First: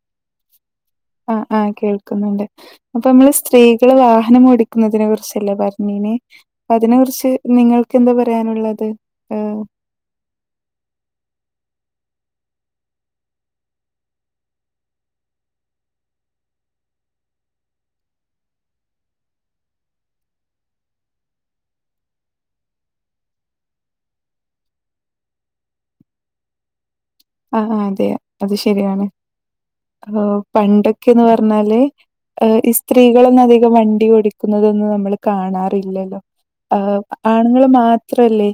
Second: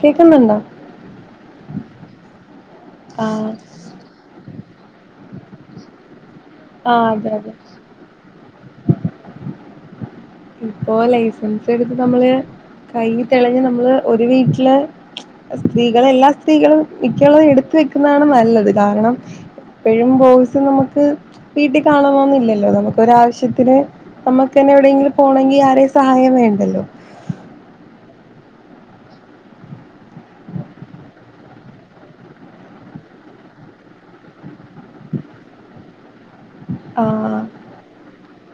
കേക്കുന്നുണ്ടോ ആഹ ആഹ കേൾക്കുന്നുണ്ട് അപ്പൊ നമ്മള് ആഹ് സ്ത്രീ വാഹനം ഓടിക്കുന്നതിനെ കുറിച്ചല്ലേ പർഞ്ഞിനിഅതിനെ ആഹ് കുുറിച്ച് അതെ അതെ നിങ്ങൾക്ക് എന്താ പറയാനുള്ളത് ഇപ്പോൊ ലൈസൻസ് എടുത്ത് നമ്മള് കൈ തെളിഞ്ഞഞ് നമ്മള് ഒരു വീട്ടില് സ്ത്രീകളെ എല്ലാ സ്ത്രീകളും മിക്കുള്ളത് എടുത്ത വെക്കുന്നതാണ് നല്ലത് കാരണം എപ്പോഴും ബോയ്സ് നമുക്ക് വീട്ടിൽ കാണണന്നില്ലല്ലോ നമുക്ക് ഒരാവശ്യത്തിന് നമുക്ക്ന്നെ എവിടെയെങ്കിലും പോണെങ്കിൽ ആരേ സഹായം വേണ്ടല്ലോ ആഹ ആ ഹ'അതെ അത് ശരിയാണ് ആ പണ്ടൊക്കെന്ന് പറഞ്ഞാല് ഈ സ്ത്രീകളൊന്നും അധികം വണ്ടി ഓടിക്കുന്നതൊന്നും നമ്മൾ കാണാറില്ലല്ലോ ആഹ ആഹ ആഹ് ങ്ങ മാത്രല്ലേ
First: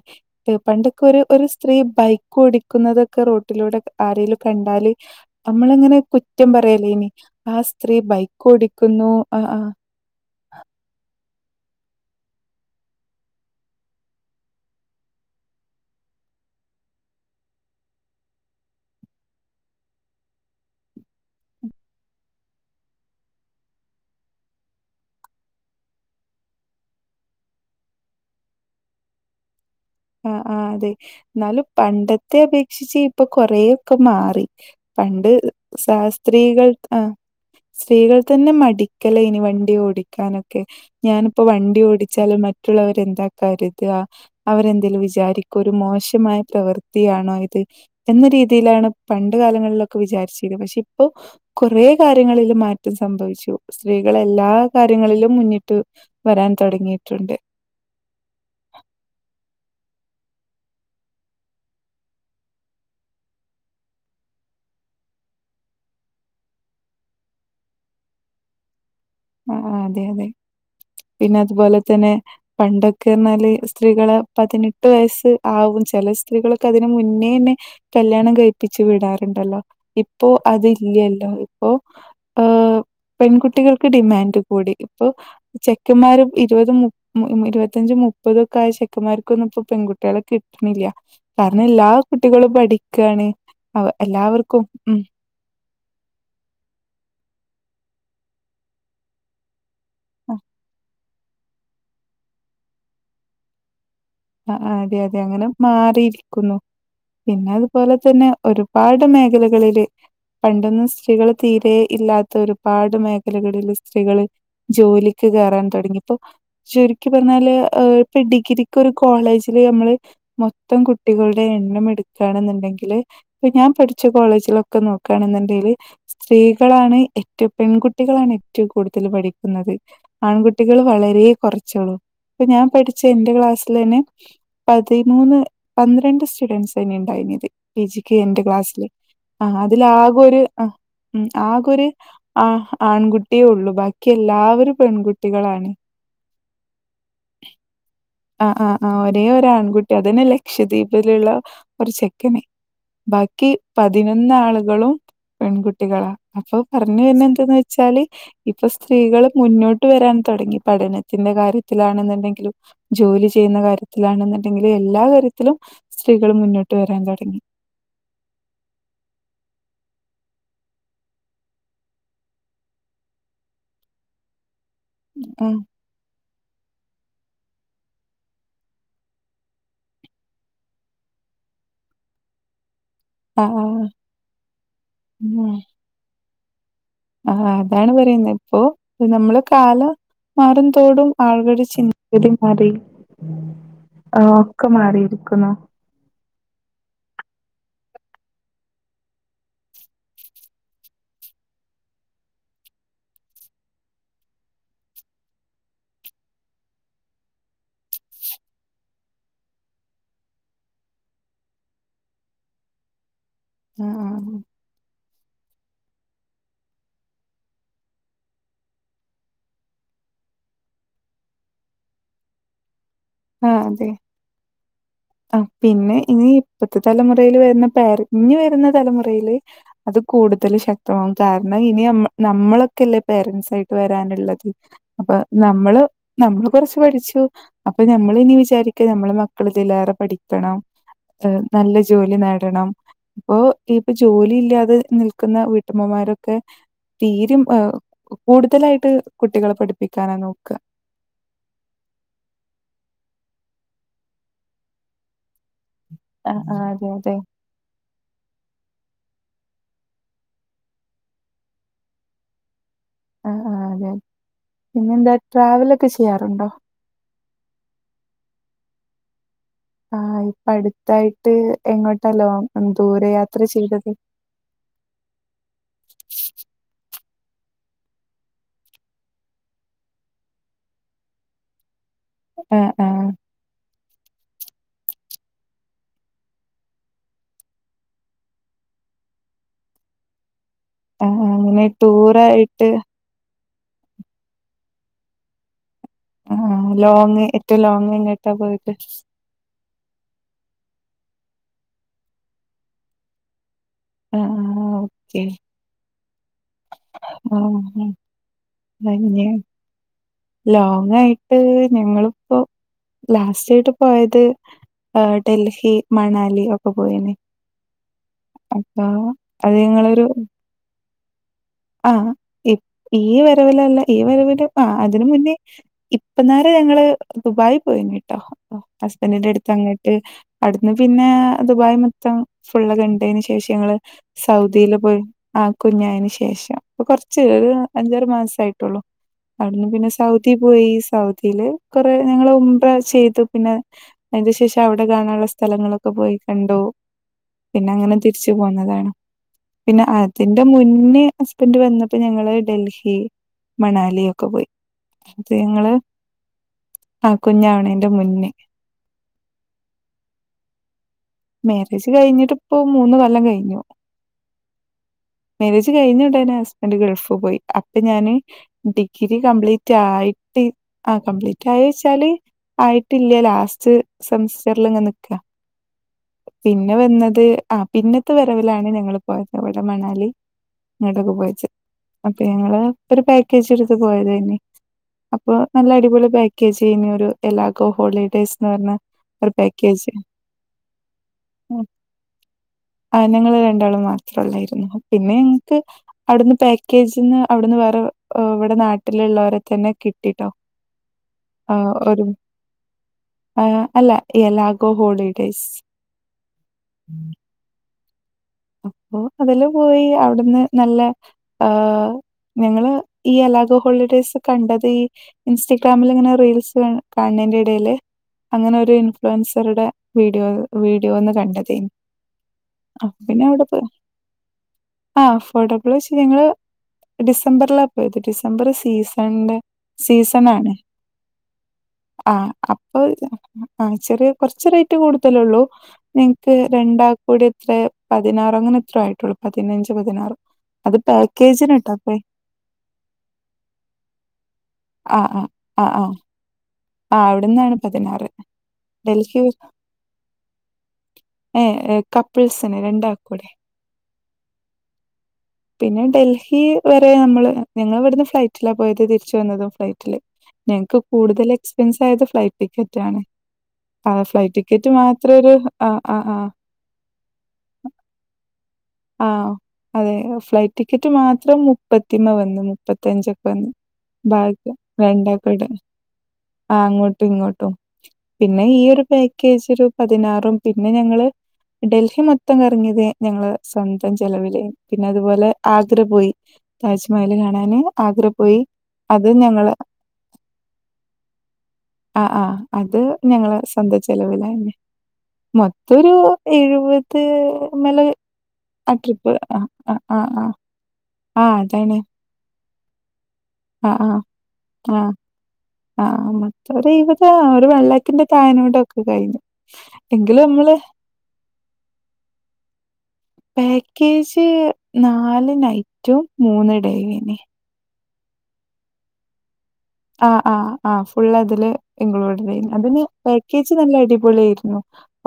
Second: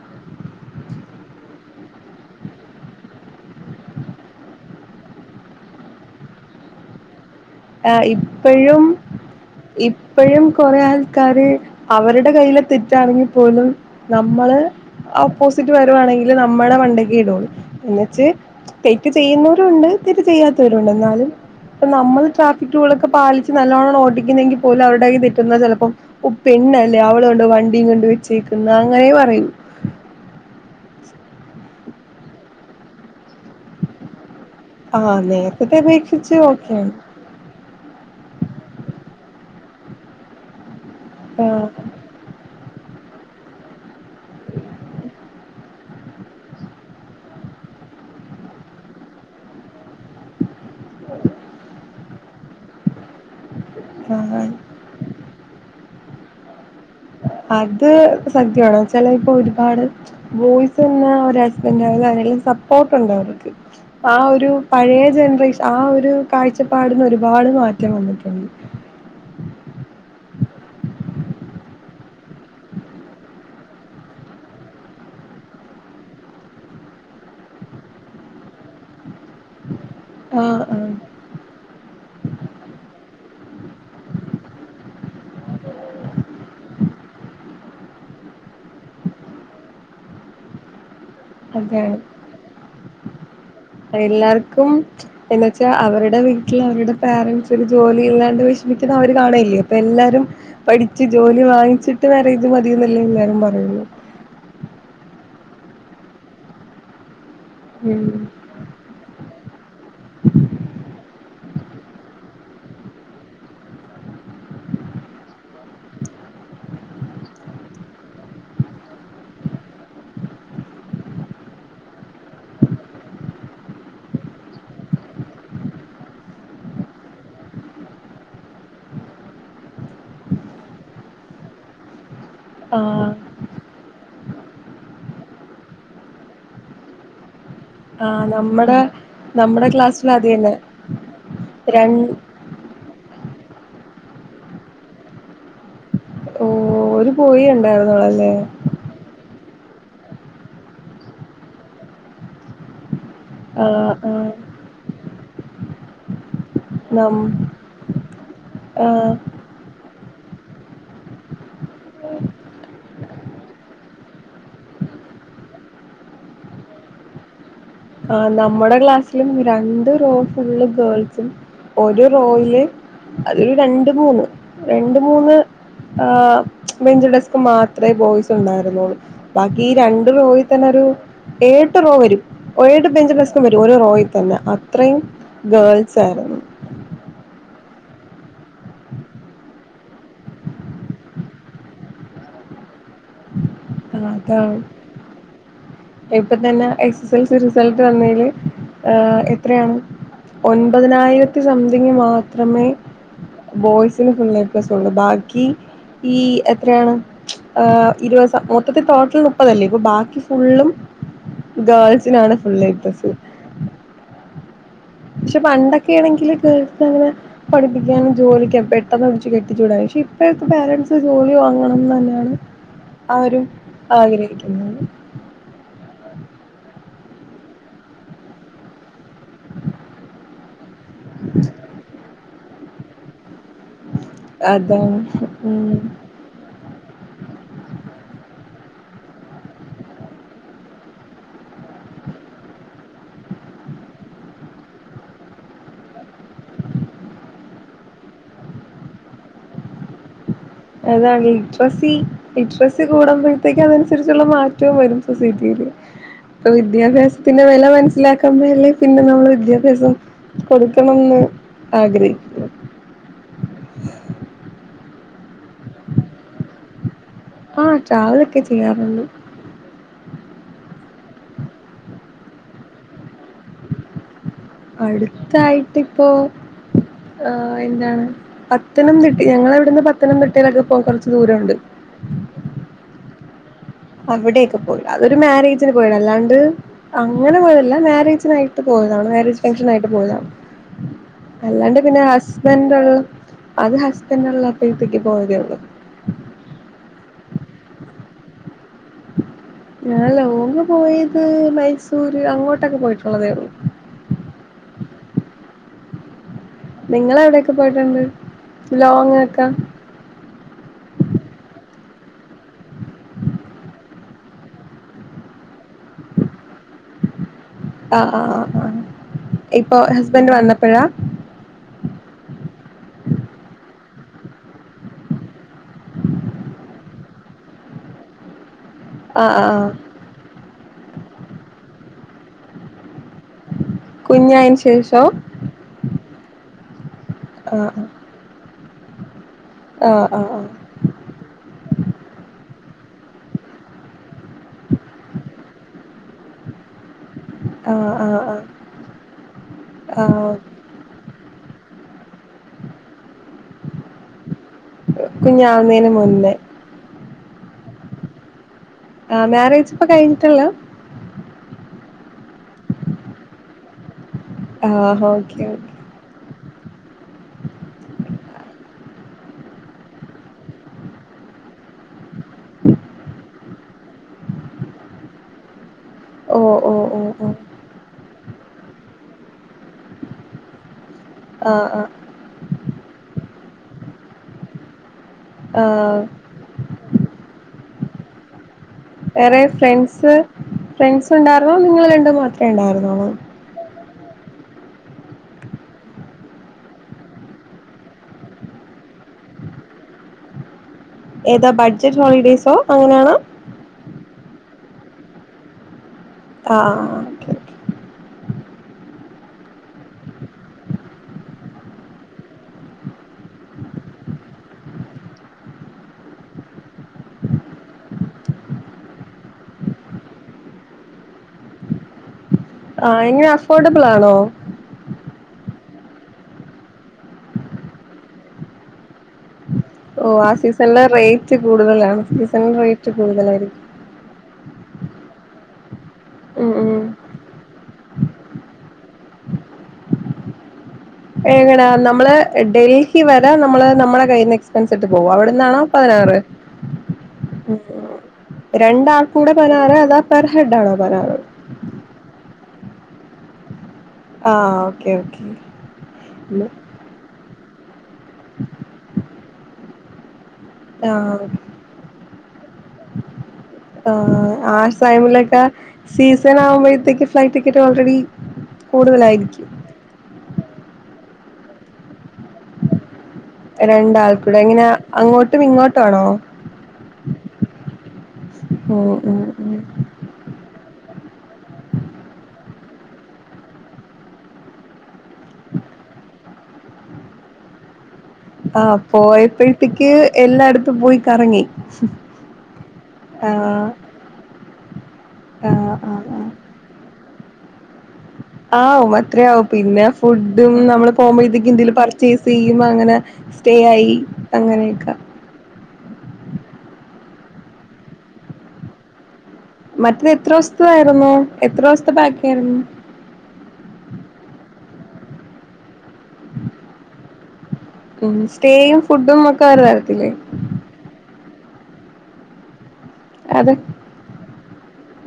പണ്ടൊക്കെ ഒരു സ്ത്രീ ബൈക്ക് ഓടിക്കുന്നതൊക്കെ റോട്ട ട്ടിലൂടെ ആരേലും കണ്ടാല് നമ്മളങ്ങനെ കുറ്റം പറയലേ ഇനി ആ സ്ത്രീ ആഹ് ബൈക്ക് ഇപ്പഴും ഓടിക്കുന്നു ആ ഇപ്പഴും കുറെേ ആൾക്കാര് അവരുടെ കൈയില തെറ്റാണെങ്കിൽപ്പോലും നമ്മള് ഓപ്പോസിറ്റ് വരുവാണെങ്കില് നമ്മുടെ വണ്ടയ്ക്ക് ഇടുളൂ എന്ന വച്ച തെറ്റ് ചെയ്യുന്നവരും ഉണ്ട് തെറ്റ് ചെയ്യാത്തവരുുംണ്ട് എന്നാലും ഇ നമ്മള് ട്രാഫിൂളൊക്കെ പാലിച്ച് നല്ലവണം ഓട്ടിക്കുന്നതങ്കിൽ പോലും അവരുടെയയ് തെറ്റുന്ന ചിലപ്പം ഓ പെണ്ണല്ലേ അവള കൊണ്ട് വണ്ടിയും കൊണ്ട് വെച്ചേക്കുന്ന അങ്ങനെ പറയൂ ആ ഹ ആഹ അതെ എന്നാലും പണ്ടത്തെ അപേക്ഷിച്ച് ഇപ്പൊ കൊറയൊക്കെ മാറി ആഹ് പണ്ട് നേരത്തത്തെ അപേക്ഷിച്ച് ശാസ്ത്രീകൾ ഓക്കെയാണ് ആഹ സ്ത്രീകൾ തന്നെ മടിക്കലേയിനി വണ്ടി ഓടിക്കാനൊക്കെ ഞാനിപ്പോ ആഹ് വണ്ടി ഓടി മറ്റുള്ളവരെ എന്ത കരുത് അവന്ത ഇതിൽ വിചാരിക്ക ഒരു മോശമായ പ്രവൃത്തിയാണോ ഇത് എന്ന രീതിയിലാണ് പണ്ട് കാലങ്ങളിലൊക്കെ വിചാരിച്ചത് പക്ഷെ ഇപ്പോ കുറേ കാര്യങ്ങളിൽ മാറ്റം സംഭവിച്ചു സ്ത്രീകൾ ആഹ് എല്ലാ കാര്യങ്ങളിലും മുന്നിട്ട് വരാൻ തുടങ്ങിയിട്ടുണ്ട് അത് സദ്യയമാണെച്ചാ ഇപ്പൊ ഒരുപാട് ബോയ്സ്ന്ന് ഒരു ഹസ്ബൻഡ ആവ ആല്ലും സപ്പോർട്ട്ണ്ട് അവർക്ക് ആ ഒരു പഴയ ജനറേഷൻ ആ ഒരു കാഴ്ചപ്പാടിന് ഒരുപാട് മാറ്റം വന്നിട്ടുണ്ട് ആഹ് അതെ അതെ പിന്നെ അതുപോലെ തന്നെ പണ്ടൊക്കപറഞ്ഞാല് സ്ത്രീകള്പതിനെട്ട് വയസ്സ് ആവും ചില സ്ത്രീകളൊക്കെ അതിന് മുന്നേന്നെ കല്യാണം കഴിപ്പിച്ച് വിടാറുണ്ടല്ലോ ഇപ്പോ ആഹ് ആഹ് അതില്ലല്ലോ ഇപ്പോ ഹ് പെൺകുട്ടികൾ ഡിമാൻഡ് കൂടി ഇപ്പൊ ചെക്കമാരും ഇരുപത് മു ഇരുപത്തിഞ്ച മുപ്പതൊക്കെ ആയ ചെക്കന്മാർക്കൊന്നും ഇപ്പൊ പെൺകുട്ടികളൊക്കെ കിട്ടുന്നില്ല കാരണം എല്ലാ അതാണ് കുട്ടികളും പഠിക്കയാണ് അവ എല്ലാവർക്കും ഉം എന്ന വെച്ചാൽ അവരുടെ വീട്ടിൽ അവരുടെ പോരൻറ്സ് ഒരു ജോലി ഇല്ലാണ്ട് വിഷമിക്കുന്ന അവര് കാണല്ലയോ അപ്പ എല്ലാരും പഠിച്ച് ജോലി വാങ്ങിച്ചിട്ട് വേറെ ഇത് മതിയന്നല്ലേ എല്ലാരും പറയുന്നു ആഹ് അതെ അതെ അങ്ങനെ മാറിയിരിക്കുന്നു പിന്നെ അതുപോലെ ഉം തന്നെ ഒരുപാട് മേഖലകളില് പണ്ടൊന്നും സ്ത്രീകള് തീരെ ഇല്ലാത്ത ഒരുപാട് മേഖലകളില് സ്ത്രീകള് ജോലിക്ക് കയറാൻ തുടങ്ങി ഇപ്പോൊ ചുരുക്കി പറഞ്ഞാല് ഇപ്പൊ ഡിഗ്രി ഇപ്പൊ ഒരു കോളേജില് നമ്മള് മൊത്തം കുട്ടികളുടെ എണ്ണം എടുക്കുകയാണെന്നുണ്ടെങ്കില്... ഇപ്പൊ ഞാൻ പഠിച്ച കോളേജിലൊക്കെ നോക്കുകയാണെന്നുണ്ടെങ്കില്... സ്ത്രീകളാണ് ഏറ്റവും പെൺകുട്ടികളാണ് ഏറ്റവും കൂടുതൽ പഠിക്കുന്നത്. ആൺകുട്ടികൾ വളരെ കുറച്ചേള്ളൂ. ഇപ്പൊ ഞാൻ പഠിച്ച ആഹ് എന്റെ ക്ലാസ്... തന്നെ പതിമൂന്ന് പന്ത്രണ്ട് സ്റ്റുഡന്റ്സ് തന്നെ ഉണ്ടായിരുന്നുത്. പി ജിക്ക് ആഹ് എന്റെ നമ്മടെ ക്ലാസ്സില്, ആഹ് നമ്മടെ അതിൽ ക്ലാസ്സിൽ അത് ആകൊര് തന്നെ ഉം, ആകൊര്... രണ്ട് ആഹ്, ആൺകുട്ടിയേ ഉള്ളു, ബാക്കി എല്ലാവരും പെൺകുട്ടികളാണ്. ഓര് പോയി ണ്ടായിന്നോള അല്ലേ? ആഹ് ആഹ്, ഒരേ ഒരു ആൺകുട്ടി. അതെന്നെ ലക്ഷദ്വീപിലുള്ള ഒരു ചെക്കന് ബാക്കി... ബാക്കി ആഹ് ആഹ് പതിനൊന്നാളുകളും പെൺകുട്ടികളാ. അപ്പൊ പറഞ്ഞു നം വരുന്ന എന്തെന്ന് വെച്ചാല്, ഇപ്പൊ ആഹ് സ്ത്രീകള്... മുന്നോട്ട് വരാൻ തുടങ്ങി. പഠനത്തിന്റെ കാര്യത്തിലാണെന്നുണ്ടെങ്കിലും, ജോലി ചെയ്യുന്ന കാര്യത്തിലാണെന്നുണ്ടെങ്കിലു എല്ലാ കാര്യത്തിലും സ്ത്രീകൾ മുന്നോട്ട് വരാൻ തുടങ്ങി. ആഹ് നമ്മടെ ക്ലാസ്സിലും രണ്ട് റോൾസ് ഫുള്ള് ഗേൾസും, ഒരു റോയില് അതില് രണ്ട് മൂന്ന്, രണ്ട് മൂന്ന്... ആഹ് ആഹ് വെഞ്ചു ഡസ്ക് മാത്രമേ ബോയ്സ് ഉണ്ടായിരുന്നുള്ളു. ബാക്കി രണ്ട് റോയിൽ തന്നെ ഒരു എഴ് ഏട്ട് റോ വരും. ഏഴ് ഏട്ട് ബെഞ്ചും ഡസ്കും ആഹ് വരും ഒരു ആഹ് റോയിൽ തന്നെ, അത്രയും ഉം ഗേൾസ് ആയിരുന്നു. ആഹ്, അതാണ് പറയുന്നത് ഇപ്പൊ നമ്മള് കാലം... മാറുംന്തോടും ആളുകളുടെ ചിന്താഗതി മാറി. ആഹ്, അതാണ് ഒക്കെ മാറിയിരിക്കുന്നു. ഇപ്പൊ തന്നെ എസ് എസ് എൽസി റിസൾട്ട് വന്നീല് ഏഹ് എത്രയാണ്? ഒൻപതിനായിരത്തി സംതിങ് മാത്രമേ ബോയ്സിന് ഫുള്ള് എ പ്ലസ് ഉള്ളൂ. ബാക്കി... ഈ എത്രയാണ്? ഇരുപത് മൊത്തത്തിൽ ടോട്ടൽ മുപ്പതല്ലേ ഇപ്പൊ ബാക്കി ഫുള്ളും... ഗേൾസിനാണ് ഫുള്ള് എ പ്ലസ്സ്. ഉം ഉ ഉ. പക്ഷെ പണ്ടൊക്കെ ആണെങ്കില്, ഗേൾസ് അങ്ങനെ... പഠിപ്പിക്കാനും ജോലിക്ക പെട്ടെന്ന് പിടിച്ച് കെട്ടിച്ചുടാനും, പക്ഷേ ഇപ്പോഴത്തെ പേരൻസ് ജോലി വാങ്ങണംന്ന് തന്നെയാണ്. ആരും ആഗ്രഹിക്കുന്നുണ്ട്. ആ, പിന്നെ ഇനി ഇപ്പത്തെ തലമുറയില് വരുന്ന പാര ഇനി വരുന്ന തലമുറയില്... അത് കൂടുതലും ശക്തമാവും. കാരണം ഇനി നമ്മളൊക്കെല്ലേ പേരൻസ് ആയിട്ട് വരാന്. അതാണ് അപ്പ ഉം നമ്മള് നമ്മള് കൊറച്ച് പഠിച്ചു... അപ്പൊ നമ്മള് ഇനി വിചാരിക്ക നമ്മള് മക്കള് ഇതിലേറെ പഠിക്കണം... ഹ, നല്ല ജോലി നേടണം. ഇപ്പൊ പ്പൊ ജോലി ഇല്ലാതെ നിൽക്കുന്ന വീട്ടമ്മമാരൊക്കെ. തീരിം ഹ കൂടുതലായിട്ട് കുട്ടികളെ പഠിപ്പിക്കാനാ നോക്ക. അതാണ് ഇന്ററസി... ഇൻട്രസ്സ്റ്റ് കൂടുമ്പോഴത്തേക്ക് അതനുസരിച്ചുള്ള മാറ്റവും വരും സൊസൈറ്റിയില്. ആഹ് ആഹ് അതെ അതെ വിദ്യാഭ്യാസത്തി പിന്നെ വെല മനസ്സിലാക്കാൻ മേലേ, പിന്നെ നമ്മൾ വിദ്യാഭ്യാസം കൊടുക്കണംന്ന് ആഗ്രഹിക് ആഹ ആഹ് അതെ, പിന്നെന്താ ട്രാവലൊക്കെ ചെയ്യാറുണ്ടോ? ആഹ, ട്രാവലൊക്കെ ചെയ്യാറുണ്ട്. ആഹ്, ഇപ്പ അടുത്തായിട്ട് എങ്ങോട്ട ലോ ദൂര യാത്ര ചെയ്തത്? അടുത്തായിട്ട് ഇപ്പോ? ആ പിന്നെ, പത്തനംതിട്ടി ഞങ്ങള ഇവിടുന്ന് പത്തനംതിട്ടയിലൊക്കെ പോകാൻ കൊറച്ച് ദൂരം ഉണ്ട്. ആഹ ആഹ. അവിടെയൊക്കെ പോയി, അതൊരു മാരേജിന് പോയിത. അല്ലാണ്ട്? അങ്ങനെ പോയതല്ല, മാരേജിനായിട്ട് പോയതാണ്, മാരേജ് ഫംഗ്ഷന ആയിട്ട് പോയതാണ്. ആഹ് ആഹ് അങ്ങനെ അല്ലാണ്ട് പിന്നെ ടൂറായിട്ട് ഹസ്ബന്റ്... അത് ഹാസ്ബാൻ്റെ ഒള്ളാപ്പാത്തേക്ക് പോയതേ ഒള്ളൂ ആഹ് ലോങ്ങ് ഏറ്റോം ലോങ് എയിന്ട പോയത്. ഞാൻ ലോങ്ങ് പോയത് മൈസൂര് അങ്ങോട്ടൊക്കെ പോയിട്ടാതോ ഒള്ളു ആഹ് ആഹ് ഓക്കെ നിങ്ങള് എവിടെക്കെ പോയിട്ട് ആഹ് ഇണ്ട് ലോങ്ങ്ക്കാ ലോങ് ആയിട്ട് ഞങ്ങള് പ്പോ ലാസ്റ്റ് ആയിട്ട് പോയത് യെ ഡെൽഹി, മണാലി ഒക്കെ പോയിന്. ആഹ് ആഹ് ആഹ് ആഹ് അപ്പൊ അത് ഇപ്പൊ ഞങ്ങളൊരു ഹാസ്ബെൻഡ് വന്നാപ്പോഴാ. ആഹ് ഈ വെരവിലാല്ല ഈ വെരവില് ആഹ് അതിന് മുന്നേ ഇപ്പാ നേരം ഞങ്ങള് ദുബായി പോയിര്ന്നോട്ടേ. ഹസ്ബെൻഡിന്റെ ആഹ് അട്ത്ത് ആഹ് അങ്ങട്ട് അട്ന്ന് പിന്നെ ദുബായി മൊത്തം ഫുള്ള് കണ്ടേന് ശേ ശേഷങ്ങാള് കുഞ്ഞായന് സൗദില് പോയി ശേഷോ ആഹ് കൂഞ്ഞായ്ന് ശേഷം. ഇപ്പേ കൊറച്ച് ഒര് ആഹ് അഞ്ചാറ് മാസായിട്ടോ ഒള്ളു അവട്ന്ന് പിന്നെ ആഹ് സൗദി ആഹ് പോയി സൗ പിന്നെ കൊറെ ഞങ്ങള് ഉംറ ചെയ്തു പിന്നെ അയിന് ശേഷം അവടെ കാണാനോള്ള സ്ഥലങ്ങളൊക്കെ പോയി കണ്ടു. പിന്നെ അങ്ങനെ ആഹ് ആഹ് തിരിച്ച് ആഹ് പോന്നതാണ് പിന്നെ ആഹ് അതിന്റെ മുന്നേ. ഇണ്ട് വന്നപ്പോ ഞങ്ങള് ഡെൽഹി മണാലി ഒ ക്ക് പോയി അത് ഞങ്ങള് കുഞ്ഞാവുന്നതിന് മുന്നേ ആഹ് കുഞ്ഞാവണേന്റെ മുന്നേ. ആഹ് മാരേജ് ഇപ്പം കഴിഞ്ഞിട്ടൊളു മാര്യേജ് കഴിഞ്ഞിട്ട് ഇപ്പോ മൂന്ന് കൊല്ലം കഴിഞ്ഞു ആഹ് ഓക്കെ ഓക്കെ മാര്യേജ് കഴിഞ്ഞുടനെ ഹസ്ബന്റ് ഗൾഫ് പോയി അപ്പ ഞാന് ഡിഗ്രി കംപ്ലീറ്റ് ആയിട്ട് ആഹ് കംപ്ലീറ്റ് ആയോന്ന് വെച്ചാല് ആയിട്ടില്ല്യ ലാസ്റ്റ് സെമസ്റ്ററിൽ ഇങ്ങ് നിക്ക ഓ പിന്നെ ഓ ഓ വന്നത് ഓ ആഹ് പിന്നത്തെ വരാവിലാണ് ഞങ്ങള് പോയത് അവടെ മണാലി ഇങ്ങോട്ടക്കെ പോയാച്ച് ആഹ് ആഹ് അപ്പൊ ഞങ്ങള് ഒരു പാക്കേജ് എടുത്ത് പോയതാനി അപ്പൊ നല്ല ആഹ് അടിപൊളി പാ ചെയുന്നെ ഒരു [unintelligible] ഹോളിഡേയ്സ് എന്ന് പറഞ്ഞാ വേറെ ഫ്രണ്ട്സ് ഫ്രണ്ട്സ് ഉണ്ടാരുന്നോ നിങ്ങള് രണ്ടും മാത്രേ ആഹ് ഇണ്ടാറ്ന്നോള്ളേ ഞങ്ങള് രണ്ടാളും മാത്രം [unintelligible] പിന്നെ ഞങ്ങക്ക് അവ്ട്ന്ന് പാക്കേജ്ന്ന് അവ്ട്ന്ന് വേറെ ഇവിടെ നാട്ടിലുള്ളവരെ തന്നെ കിട്ടീട്ടോ ഏതാ ബഡ്ജെറ്റ് ഹോളിഡേയ്സോ അങ്ങനെ ആണോ ആഹ് അല്ല എല്ലാഗോ ഹോളിഡേയ്സ് ആഹ് [inaudible] അപ്പൊ അതില് പോയി അവ്ട്ന്ന് നല്ല ആഹ് ഞങ്ങള് ഈ അലാഗോ ഹോളിഡേയ്സ് കണ്ടത് ഇൻസ്റ്റാഗ്രാമില് ഇങ്ങനെ റീൽസ് കാണുന്നേന്റെ ഇടയില് അങ്ങനെ ഒരു ഇൻഫ്ലുവൻസറുടെ വീഡിയോ വീഡിയോ ഒന്ന് കണ്ടതേ ആഹ് എങ്ങനെ അഫോർഡബിളാണോ ആഹ് അഫോർഡബിള് വെച്ച് ഞങ്ങള് ഡിസംബറിലാ പോയത് ഡിസംബർ സീസൺ ഇണ്ട് ഓ സീസൺ ആ ആണ് സീസണില് റേറ്റ് കൂടുതലാണ് ആഹ് സീസണിൽ അപ്പൊ റേറ്റ് കൂടുതലായിരിക്കും ആഹ് ചെറിയ കുറച്ച് റേറ്റ് കൂടുതലേ ഉള്ളൂ ഞങ്ങക്ക് ഉം ഉം രണ്ടാൾക്കൂടി എത്ര പതിനാറ് അങ്ങനെ എത്ര ആയിട്ടൊള്ളൂ പതിനഞ്ച്, പതിനാറ് അത് പാക്കേജിന് എങ്ങനാ ട്ടോ അപ്പേ നമ്മള് ഡൽഹി വരെ നമ്മള് നമ്മടെ കയ്യിന്ന് എക്സ്പെൻസ് ഇട്ട് ആ പോകും ആ അവ്ട്ന്നാണോ ആ ആ പതിനാറ് ആ അവിടുന്നാണ് പതിനാറ് ഡൽഹി രണ്ടാൾക്കൂടെ പതിനാറ് അതോ പെർ ഹെഡ് ആണോ പതിനാറ് ഏഹ് കപ്പിൾസിന് രണ്ടാൾക്കൂടെ ആഹ് ഓക്കേ ഓക്കേ വേറെ നമ്മള് ഞങ്ങള് ഇവ്ട്ന്ന് ഫ്ലൈറ്റിലാ പോയത് തിരിച്ച് വന്നതും ഫ്ലൈറ്റില് ഞങ്ങക്ക് ആ കൂടുതല് [unintelligible] ഫ്ലൈറ്റ് ടിക്കറ്റ് ആണ് ആഹ് ഫ്ലൈറ്റ് ആ ടിക്കറ്റ് മാത്രം ഒരു ടൈമിലൊക്കെ ആഹ് ആഹ് ആഹ് [unintelligible] ഫ്ലൈറ്റ് ടിക്കറ്റ് ഓൾറെഡി ആഹ് കൂടുതലായിരിക്കും അതെ ഫ്ലൈറ്റ് ടിക്കറ്റ് മാത്രം മുപ്പത്തിമ്മേ വന്നത് മുപ്പത്തിയഞ്ചൊക്കെ രണ്ടാൾക്കൂടെ എങ്ങനെ അങ്ങോട്ടും [unintelligible] ഇങ്ങോട്ടാണോ ആഹ് അങ്ങോട്ടും ഇങ്ങോട്ടും പിന്നെ ഈ ഒരു ഉം ഉം പാക്കേജ് ഉം ഒരു പതിനാറും പിന്നെ ഞങ്ങള് ഡൽഹി മൊത്തം കറങ്ങിയത് ഞങ്ങള് സ്വന്തം ചിലവില് പിന്നെ അതുപോലെ ആഗ്ര പോയി താജ്മഹൽ കാണാന് ആഗ്ര പോയി ആഹ് അത് ഞങ്ങള് പോയപ്പഴുത്തേക്ക് എല്ലായിടത്തും പോയി കറങ്ങി ഞങ്ങള് ആഹ് സ്വന്തം ചിലവിലെ ആഹ് മൊത്തൊരു ആഹ് ആഹ് എഴുവത് ആഹ് അത്രയാവും പിന്നെ ആഹ്, ആഹ്. ഫുഡും നമ്മള് പോവുമ്പോ ആഹ് എന്തേലും അതാണ്. പർച്ചേസ് ചെയ്യും അങ്ങനെ സ്റ്റേ ആഹ് ആയി ആഹ് ആഹ് അങ്ങനെയൊക്കെ ആഹ് മൊത്തൊരു എഴുപത് ആഹ് ഒരു [unintelligible] ഒക്കെ കഴിഞ്ഞു. മറ്റത് എങ്കിലും എത്ര നമ്മള് ദിവസത്തായിരുന്നു എത്ര ദിവസത്തെ പാക്കിങ് ആയിരുന്നു പാക്കേജ് നാല് നൈറ്റും മൂന്ന് ഡേ യും [unintelligible] ഉം സ്റ്റേയും ഫുഡും ഒക്കെ [unintelligible] ആഹ് ആഹ് ആഹ് ഫുള് അതില് ഇൻക്ലൂഡഡയ്നി അതിന് അത് പാക്കേജ് നല്ല അടി വുളീർന്നു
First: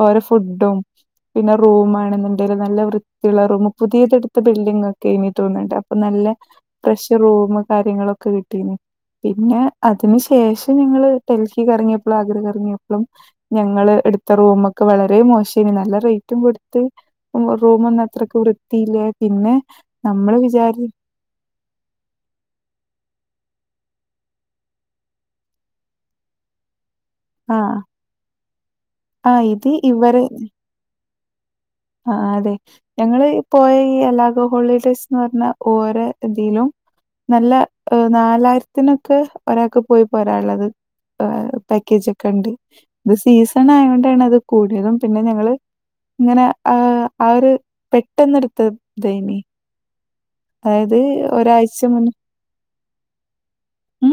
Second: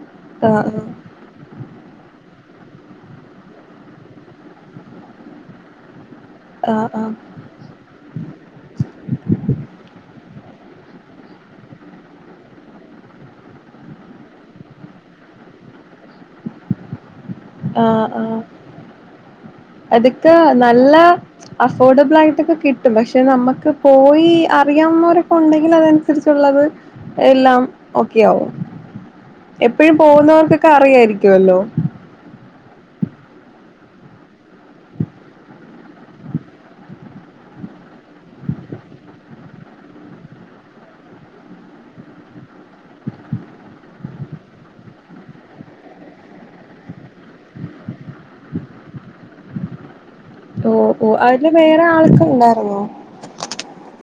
ഓരോ ആഹ് ഫുഡും ആഹ് പിന്നെ റൂമാണെന്നുണ്ടേലും നല്ല വൃത്തിള്ള റൂം പുതിയത്ടുത്ത ബിൽഡിംഗ ഒക്കെ അയ്നി തോന്നുണ്ട് അപ്പൊ നല്ല ആഹ് ആഹ് പ്രഷർ റൂം കാര്യങ്ങളൊക്കെ കിട്ടീന് പിന്നെ അതിന് ശേഷം ഞങ്ങള് ഡൽഹി കറങ്ങിയപ്പോളും ആഗ്ര കറങ്ങിയപ്പോളും ഞങ്ങള് ഇടുത്ത റൂമ ഒക്കെ വളരെ മോഷെയനി നല്ല റയ്റ്റും കൊടുത്ത് റൂമൊന്നും ആഹ് അത്രക്ക് ആഹ് വൃത്തിയില്ല പിന്നെ അതൊക്കെ നമ്മള് വിചാരി നല്ല അഫോർഡബിൾ ആയിട്ടൊക്കെ കിട്ടും പക്ഷെ നമുക്ക് പോയി അറിയാവുന്നരൊക്കെ ഉണ്ടെങ്കിൽ അത തിറച്ചുള്ളത് എല്ലാം ആഹ് ഓക്കെ ആവും ആഹ് ഇത് എപ്പഴും ഇവരെ പോന്നവർക്ക് ക്കറിയായിരിക്കുവല്ലോ ആഹ് അതെ ഞങ്ങള് പോയ ഈ അലാഗോ ഹോളിഡേസ് ന്ന പറഞ്ഞാ ഓരോ ഇതീലും നല്ല ഹ് നാലായിരത്തിനൊക്കെ ഒരാക്ക് പോയി പോരാള്ളത് ഏഹ് പാക്കേജ് ഒക്കെ ഇണ്ട് ഇത് സീസൺ ആയൊണ്ടാണ് അത് കൂടിയതും പിന്നെ ഞങ്ങള് ഇങ്ങനെ ആഹ് ഒരു പെട്ടെന്ന് ഇടുത്ത ദൈയ്നി ഓ ഓ അവര് ഒരാഴ്ച വേറെ മുന്നേ ആൾക്ക ണ്ടായിരുന്നോ ഉം